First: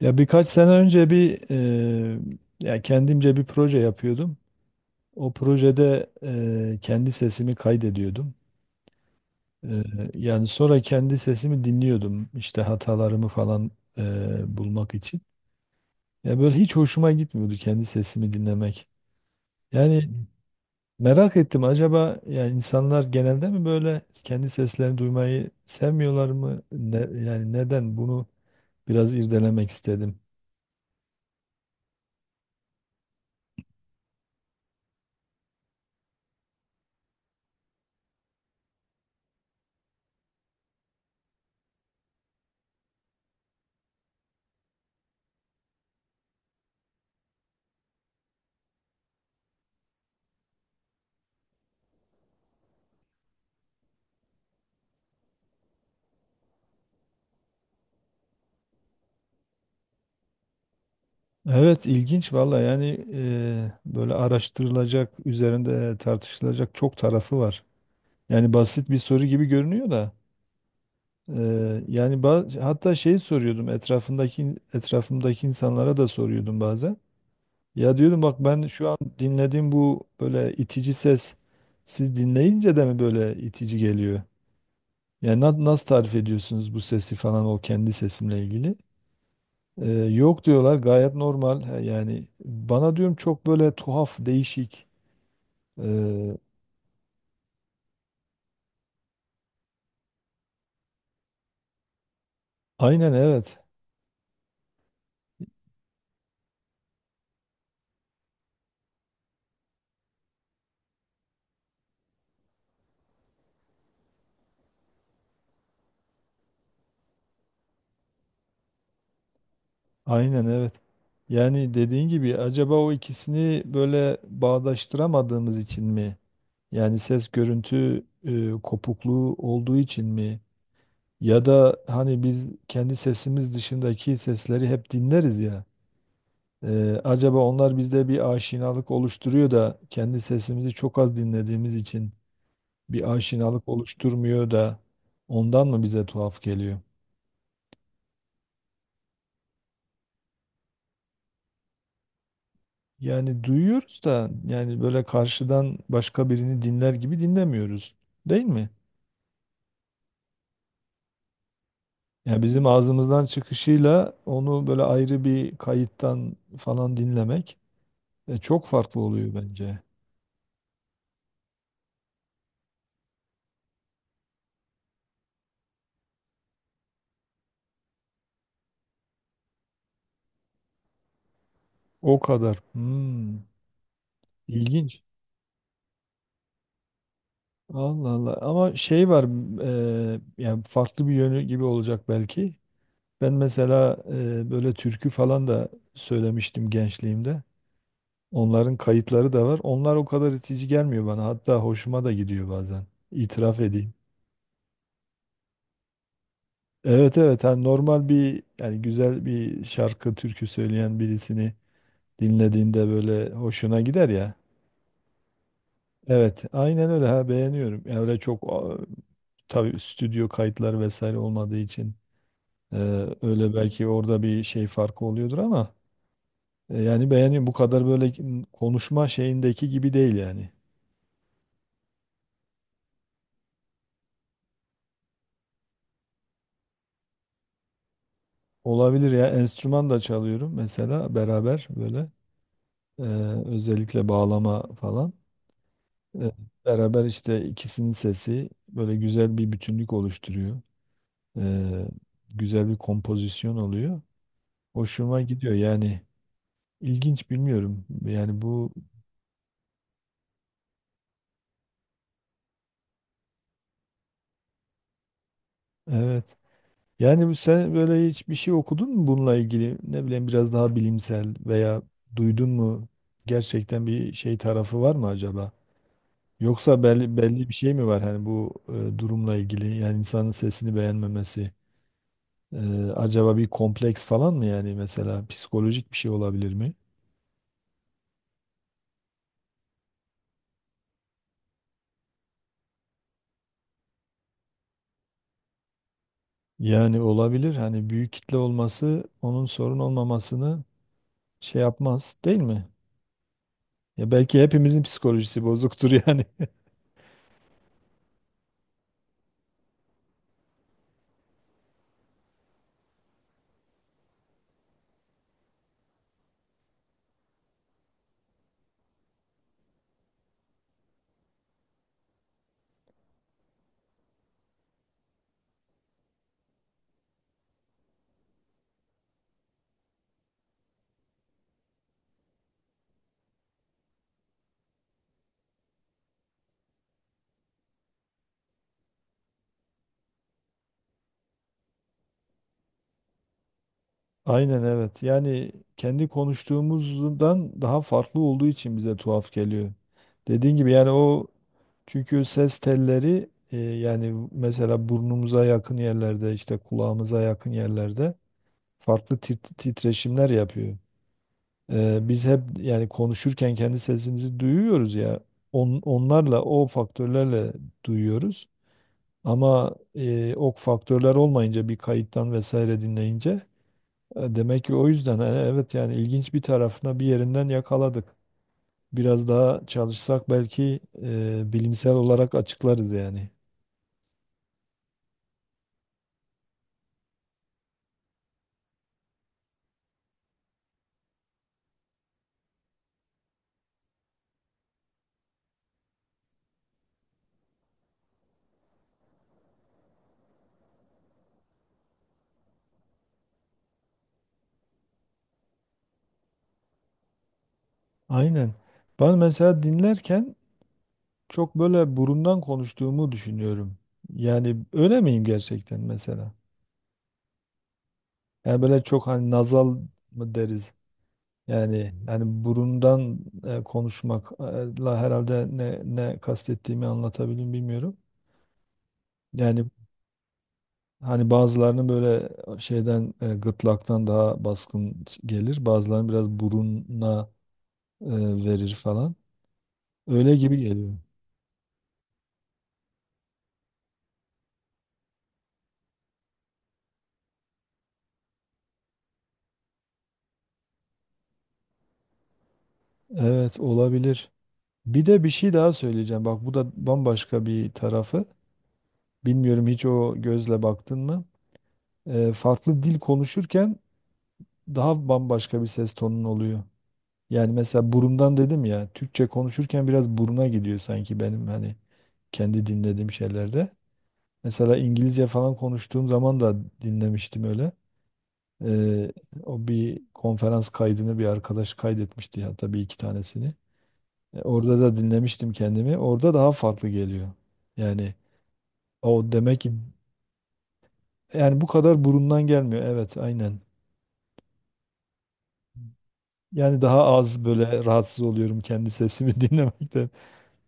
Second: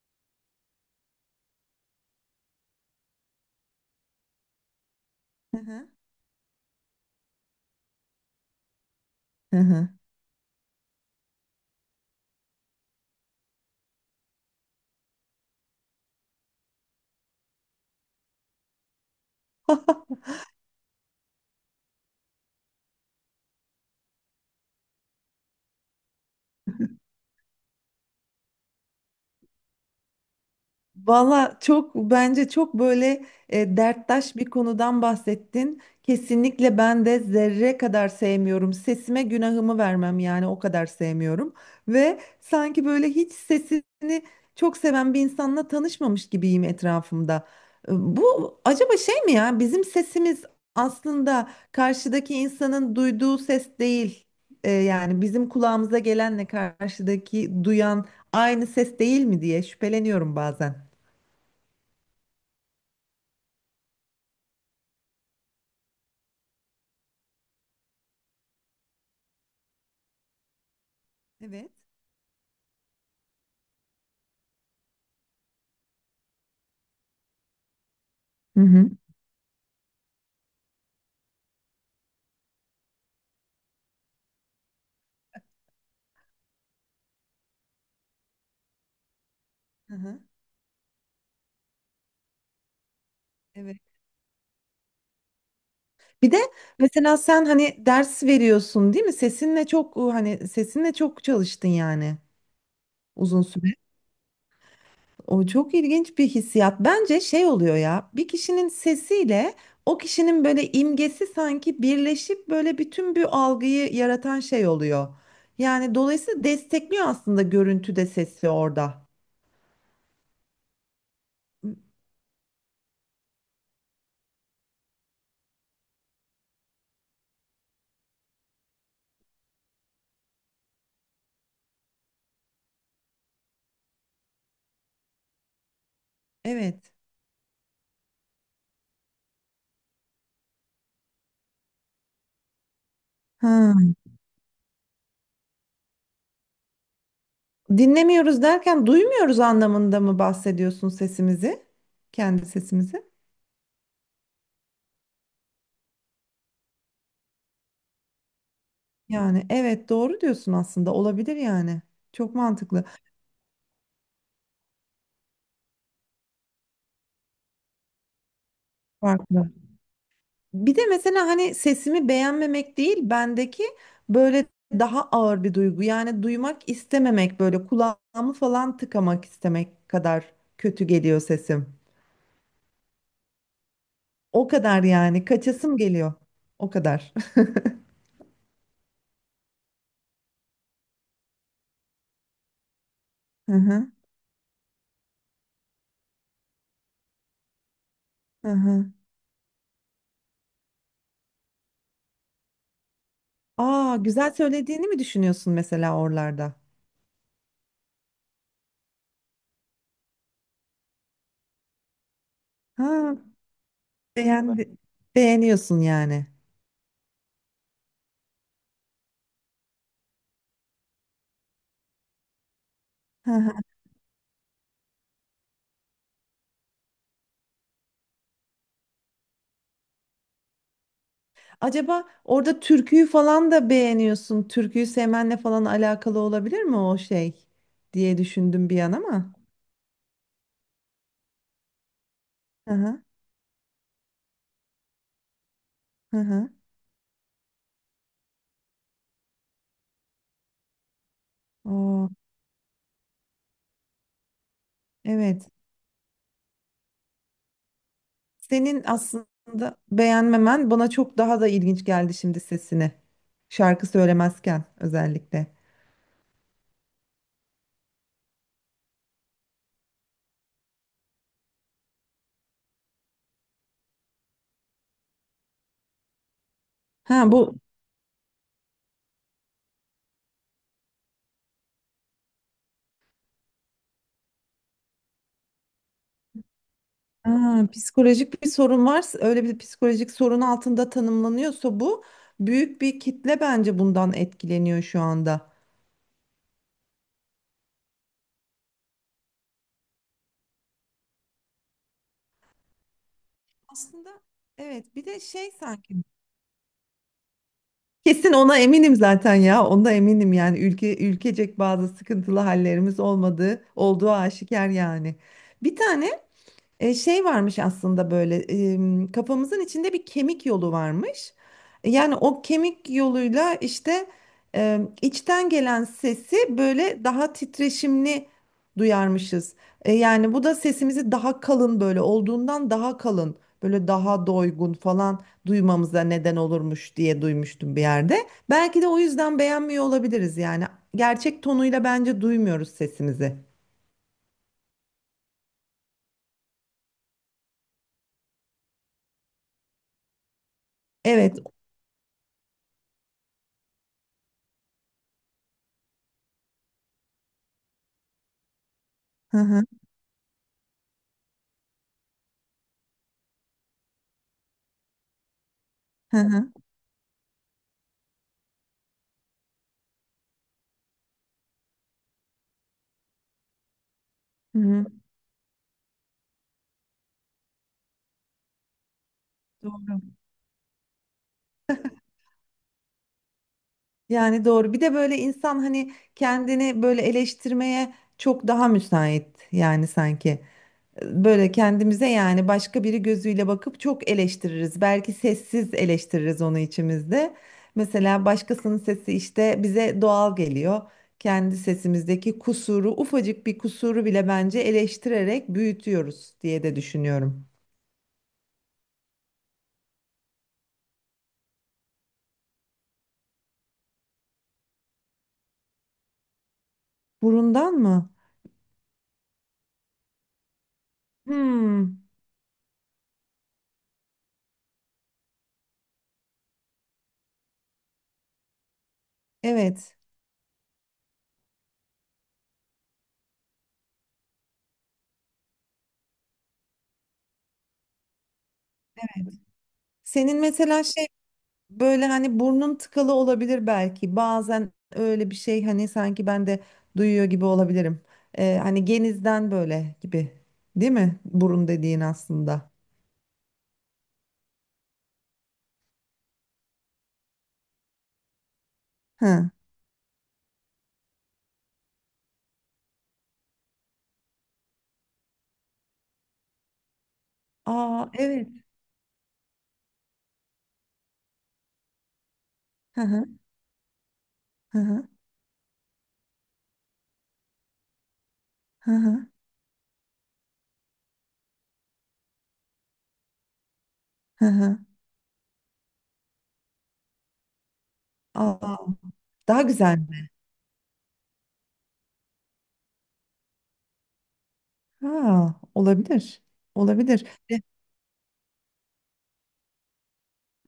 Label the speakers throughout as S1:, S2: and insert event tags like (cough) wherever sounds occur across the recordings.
S1: Ya birkaç sene önce bir ya kendimce bir proje yapıyordum. O
S2: Hı hı.
S1: projede kendi sesimi kaydediyordum.
S2: Hı
S1: Eee,
S2: hı.
S1: Yani sonra kendi sesimi dinliyordum işte hatalarımı falan bulmak için. Ya böyle hiç hoşuma gitmiyordu kendi sesimi dinlemek. Yani
S2: (laughs)
S1: merak ettim, acaba ya insanlar genelde mi böyle kendi seslerini duymayı sevmiyorlar mı? Yani neden bunu biraz irdelemek istedim.
S2: Valla çok bence çok böyle derttaş bir konudan bahsettin. Kesinlikle ben de zerre kadar sevmiyorum. Sesime günahımı vermem yani o kadar sevmiyorum. Ve sanki böyle hiç sesini çok seven bir insanla tanışmamış gibiyim etrafımda. Bu acaba şey mi, ya bizim sesimiz aslında karşıdaki insanın duyduğu ses değil. Yani bizim kulağımıza gelenle karşıdaki duyan aynı ses değil mi diye şüpheleniyorum bazen.
S1: Evet, ilginç valla. Yani böyle araştırılacak, üzerinde tartışılacak çok tarafı var. Yani basit bir soru gibi görünüyor da
S2: Evet.
S1: yani hatta şeyi soruyordum, etrafımdaki insanlara da soruyordum bazen. Ya diyordum, bak,
S2: Hı
S1: ben şu
S2: hı.
S1: an dinlediğim bu böyle itici ses, siz dinleyince de mi böyle itici geliyor? Yani nasıl tarif ediyorsunuz bu sesi falan, o kendi sesimle ilgili?
S2: Hı hı.
S1: Yok diyorlar, gayet normal. Ha. Yani bana diyorum çok böyle
S2: Evet.
S1: tuhaf, değişik.
S2: Bir
S1: Ee,
S2: de mesela sen hani ders veriyorsun, değil mi? Sesinle çok hani sesinle çok çalıştın yani
S1: aynen
S2: uzun
S1: evet.
S2: süre. O çok ilginç bir hissiyat. Bence şey oluyor ya. Bir kişinin sesiyle o kişinin böyle imgesi sanki birleşip böyle bütün bir algıyı yaratan şey oluyor. Yani dolayısıyla destekliyor aslında görüntü de sesi orada.
S1: Aynen evet. Yani dediğin gibi, acaba o ikisini böyle bağdaştıramadığımız için mi? Yani ses görüntü kopukluğu olduğu için mi? Ya da hani biz kendi sesimiz dışındaki sesleri hep dinleriz ya.
S2: Evet.
S1: Acaba onlar bizde bir aşinalık oluşturuyor da kendi sesimizi çok az dinlediğimiz için bir aşinalık
S2: Ha.
S1: oluşturmuyor da ondan mı bize tuhaf geliyor?
S2: Dinlemiyoruz derken duymuyoruz anlamında mı bahsediyorsun sesimizi? Kendi sesimizi?
S1: Yani duyuyoruz da, yani böyle karşıdan başka birini dinler gibi dinlemiyoruz. Değil mi?
S2: Yani evet doğru diyorsun, aslında olabilir yani. Çok
S1: Yani bizim
S2: mantıklı.
S1: ağzımızdan çıkışıyla onu böyle ayrı bir kayıttan falan dinlemek çok farklı oluyor
S2: Farklı.
S1: bence.
S2: Bir de mesela hani sesimi beğenmemek değil, bendeki böyle daha ağır bir duygu. Yani duymak istememek, böyle kulağımı falan tıkamak istemek kadar kötü geliyor sesim.
S1: O kadar. Hmm,
S2: O kadar
S1: ilginç.
S2: yani, kaçasım geliyor. O kadar. (laughs)
S1: Allah Allah. Ama şey var, yani farklı bir yönü gibi olacak belki. Ben
S2: Hı hı,
S1: mesela böyle türkü falan da söylemiştim gençliğimde.
S2: hı
S1: Onların
S2: hı.
S1: kayıtları da var. Onlar o kadar itici gelmiyor bana. Hatta hoşuma da gidiyor bazen. İtiraf edeyim.
S2: Aa, güzel söylediğini mi düşünüyorsun mesela oralarda?
S1: Evet evet, hani normal bir, yani güzel bir şarkı türkü söyleyen birisini dinlediğinde
S2: Ha,
S1: böyle hoşuna gider ya.
S2: beğendi. Beğeniyorsun yani.
S1: Evet, aynen öyle, ha, beğeniyorum. Yani öyle çok tabii stüdyo kayıtları vesaire olmadığı için e,
S2: Hı hı.
S1: öyle belki orada bir şey farkı oluyordur ama yani beğeniyorum. Bu kadar böyle konuşma şeyindeki gibi değil yani.
S2: Acaba orada türküyü falan da beğeniyorsun. Türküyü sevmenle falan alakalı olabilir mi o şey diye düşündüm bir an
S1: Olabilir ya.
S2: ama.
S1: Enstrüman da çalıyorum mesela beraber böyle.
S2: Hı hı,
S1: Ee, özellikle bağlama falan.
S2: hı
S1: Ee,
S2: hı.
S1: beraber işte ikisinin sesi böyle güzel bir bütünlük oluşturuyor. Ee,
S2: Oo,
S1: güzel bir kompozisyon oluyor. Hoşuma
S2: evet.
S1: gidiyor yani. İlginç bilmiyorum. Yani bu
S2: Senin aslında beğenmemen bana çok daha da ilginç geldi şimdi sesini. Şarkı söylemezken özellikle.
S1: evet. Yani sen böyle hiçbir şey okudun mu bununla ilgili? Ne bileyim, biraz daha bilimsel veya duydun mu? Gerçekten bir şey tarafı var mı acaba? Yoksa belli,
S2: Ha
S1: belli bir
S2: bu
S1: şey mi var hani bu durumla ilgili, yani insanın sesini beğenmemesi, e, acaba bir kompleks falan mı, yani mesela psikolojik bir şey olabilir mi?
S2: ha, psikolojik bir sorun varsa, öyle bir psikolojik sorun altında tanımlanıyorsa bu, büyük bir kitle bence bundan etkileniyor şu anda.
S1: Yani olabilir, hani büyük kitle olması onun sorun olmamasını şey yapmaz değil mi? Ya
S2: Aslında
S1: belki hepimizin
S2: evet, bir de
S1: psikolojisi
S2: şey
S1: bozuktur
S2: sanki.
S1: yani. (laughs)
S2: Kesin ona eminim zaten ya. Onda eminim yani, ülke ülkecek bazı sıkıntılı hallerimiz olmadığı olduğu aşikar yani. Bir tane şey varmış aslında, böyle kafamızın içinde bir kemik yolu varmış. Yani o kemik yoluyla işte içten gelen sesi böyle daha titreşimli duyarmışız. Yani bu da sesimizi daha kalın, böyle olduğundan daha kalın, böyle daha doygun falan duymamıza neden olurmuş diye duymuştum bir yerde. Belki de o yüzden beğenmiyor olabiliriz yani. Gerçek tonuyla bence duymuyoruz sesimizi.
S1: Aynen evet. Yani kendi konuştuğumuzdan daha farklı olduğu için bize tuhaf geliyor. Dediğin gibi yani, o
S2: Evet.
S1: çünkü ses telleri yani mesela burnumuza yakın yerlerde, işte kulağımıza yakın yerlerde farklı
S2: Hı hı.
S1: titreşimler yapıyor. E, biz hep yani konuşurken kendi sesimizi duyuyoruz ya,
S2: Hı
S1: onlarla,
S2: hı.
S1: o faktörlerle duyuyoruz. Ama o faktörler olmayınca, bir kayıttan vesaire dinleyince,
S2: Hı
S1: demek ki
S2: hı.
S1: o yüzden. Evet, yani ilginç bir tarafına, bir yerinden yakaladık. Biraz daha
S2: Doğru.
S1: çalışsak belki bilimsel olarak açıklarız yani.
S2: Yani doğru. Bir de böyle insan hani kendini böyle eleştirmeye çok daha müsait yani, sanki. Böyle kendimize yani başka biri gözüyle bakıp çok eleştiririz. Belki sessiz eleştiririz onu içimizde. Mesela başkasının sesi işte bize doğal geliyor. Kendi sesimizdeki kusuru, ufacık bir kusuru bile bence eleştirerek büyütüyoruz diye de düşünüyorum.
S1: Aynen. Ben mesela dinlerken çok böyle burundan konuştuğumu düşünüyorum. Yani öyle miyim gerçekten mesela?
S2: Burundan mı?
S1: Yani böyle çok, hani nazal mı deriz? Yani
S2: Hmm,
S1: yani burundan konuşmakla herhalde ne kastettiğimi anlatabilirim, bilmiyorum. Yani
S2: evet.
S1: hani bazılarının böyle şeyden, gırtlaktan daha baskın gelir. Bazılarının biraz buruna e, verir falan. Öyle
S2: Senin
S1: gibi
S2: mesela
S1: geliyor.
S2: şey Böyle hani, burnun tıkalı olabilir belki. Bazen öyle bir şey hani, sanki ben de duyuyor gibi olabilirim. Hani genizden böyle gibi. Değil mi? Burun dediğin aslında.
S1: Evet, olabilir. Bir de bir şey daha söyleyeceğim. Bak, bu da bambaşka bir tarafı.
S2: Hı.
S1: Bilmiyorum, hiç o gözle baktın mı? E, farklı dil konuşurken daha bambaşka bir ses tonun oluyor. Yani mesela
S2: Aa,
S1: burundan
S2: evet.
S1: dedim ya. Türkçe konuşurken biraz buruna gidiyor sanki benim, hani kendi
S2: Hı
S1: dinlediğim
S2: hı.
S1: şeylerde. Mesela
S2: Hı hı.
S1: İngilizce falan konuştuğum zaman da dinlemiştim öyle.
S2: Hı
S1: Ee,
S2: hı.
S1: o bir konferans kaydını bir arkadaş kaydetmişti, hatta bir iki tanesini. E,
S2: Hı hı.
S1: orada da dinlemiştim kendimi. Orada daha farklı geliyor. Yani
S2: Aa,
S1: o demek
S2: daha
S1: ki
S2: güzel mi?
S1: yani bu kadar burundan gelmiyor. Evet, aynen.
S2: Ha, olabilir.
S1: Yani daha
S2: Olabilir.
S1: az
S2: E,
S1: böyle rahatsız oluyorum kendi sesimi (laughs) dinlemekten.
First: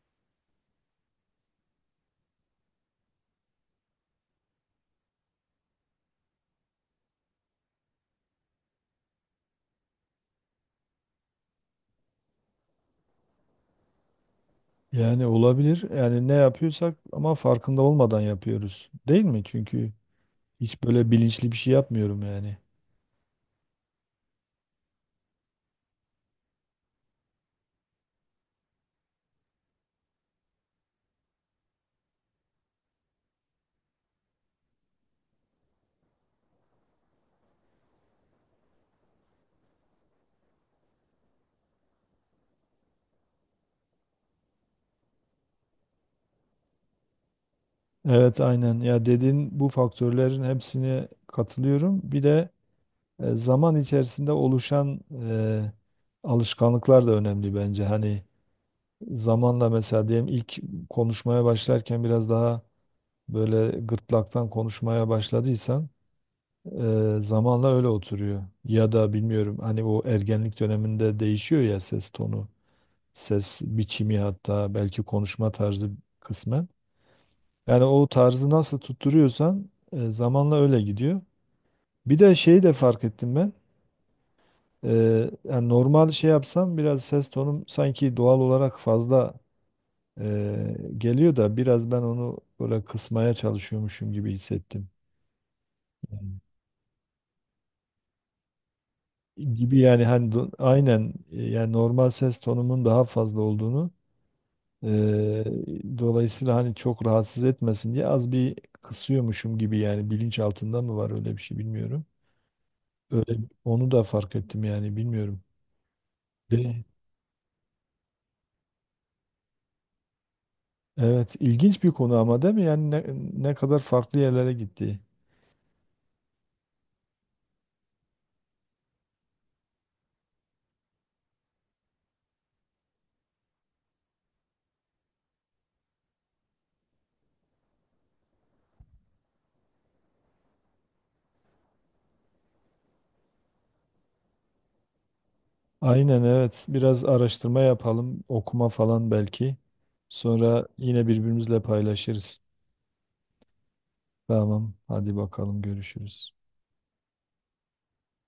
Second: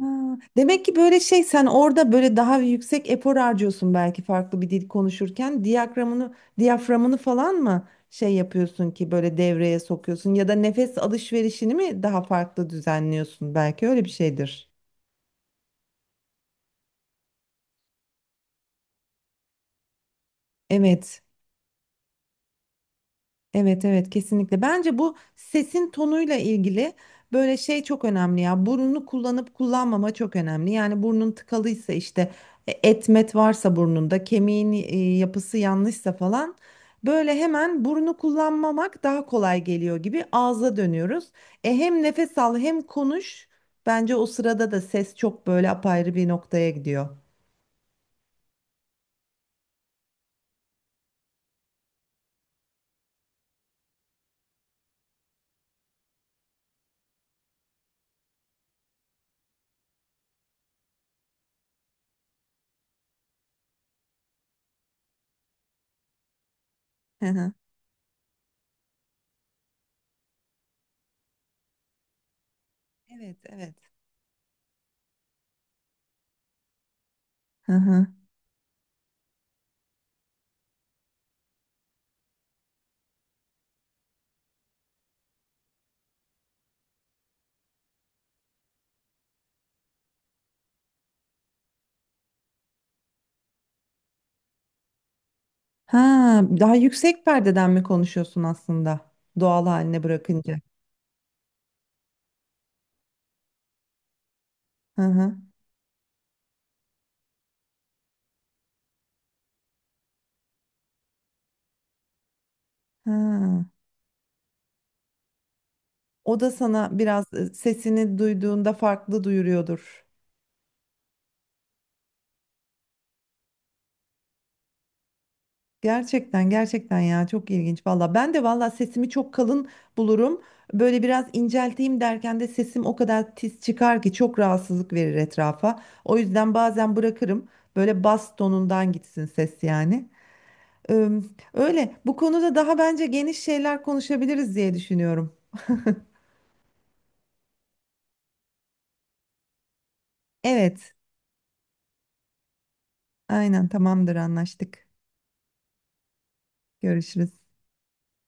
S2: Ha, demek ki böyle şey, sen orada böyle daha yüksek efor harcıyorsun belki, farklı bir dil konuşurken diyaframını falan mı şey yapıyorsun ki böyle devreye sokuyorsun, ya da nefes alışverişini mi daha farklı düzenliyorsun, belki öyle bir şeydir.
S1: Yani olabilir. Yani ne yapıyorsak ama farkında olmadan yapıyoruz. Değil mi? Çünkü hiç böyle
S2: Evet.
S1: bilinçli bir şey yapmıyorum yani.
S2: Evet, evet, kesinlikle. Bence bu sesin tonuyla ilgili böyle şey çok önemli ya. Burnunu kullanıp kullanmama çok önemli. Yani burnun tıkalıysa işte, etmet varsa burnunda, kemiğin yapısı yanlışsa falan, böyle hemen burnu kullanmamak daha kolay geliyor gibi ağza dönüyoruz. E, hem nefes al hem konuş. Bence o sırada da ses çok böyle apayrı bir noktaya gidiyor.
S1: Evet aynen ya, dediğin bu faktörlerin hepsine katılıyorum. Bir de zaman içerisinde oluşan e, alışkanlıklar da önemli bence. Hani zamanla mesela diyelim, ilk konuşmaya başlarken biraz daha böyle gırtlaktan konuşmaya başladıysan
S2: Hı hı.
S1: zamanla öyle oturuyor. Ya da bilmiyorum, hani o ergenlik döneminde değişiyor ya ses tonu,
S2: Evet,
S1: ses
S2: evet.
S1: biçimi, hatta belki konuşma tarzı kısmen.
S2: Hı
S1: Yani o
S2: hı.
S1: tarzı nasıl tutturuyorsan zamanla öyle gidiyor. Bir de şeyi de fark ettim ben. E, yani normal şey yapsam biraz ses tonum sanki doğal olarak fazla geliyor da biraz ben onu böyle kısmaya çalışıyormuşum gibi hissettim.
S2: Ha,
S1: Yani
S2: daha yüksek perdeden mi konuşuyorsun aslında? Doğal
S1: gibi
S2: haline
S1: yani hani
S2: bırakınca.
S1: aynen, yani normal ses tonumun daha fazla olduğunu, e,
S2: Hı hı.
S1: dolayısıyla hani çok rahatsız etmesin diye az bir kısıyormuşum gibi, yani bilinç altında mı var öyle bir şey bilmiyorum. Öyle,
S2: Ha.
S1: onu da fark ettim yani, bilmiyorum.
S2: O da
S1: De,
S2: sana biraz sesini duyduğunda farklı duyuruyordur.
S1: evet, ilginç bir konu ama değil mi? Yani ne kadar farklı yerlere gitti.
S2: Gerçekten, gerçekten ya, çok ilginç valla. Ben de valla sesimi çok kalın bulurum. Böyle biraz incelteyim derken de sesim o kadar tiz çıkar ki çok rahatsızlık verir etrafa. O yüzden bazen bırakırım. Böyle bas tonundan gitsin ses yani. Ee, Öyle, bu konuda daha bence geniş şeyler konuşabiliriz diye düşünüyorum.
S1: Aynen evet. Biraz araştırma yapalım, okuma falan belki. Sonra
S2: Evet,
S1: yine birbirimizle paylaşırız.
S2: aynen, tamamdır,
S1: Tamam,
S2: anlaştık.
S1: hadi bakalım, görüşürüz.
S2: Görüşürüz.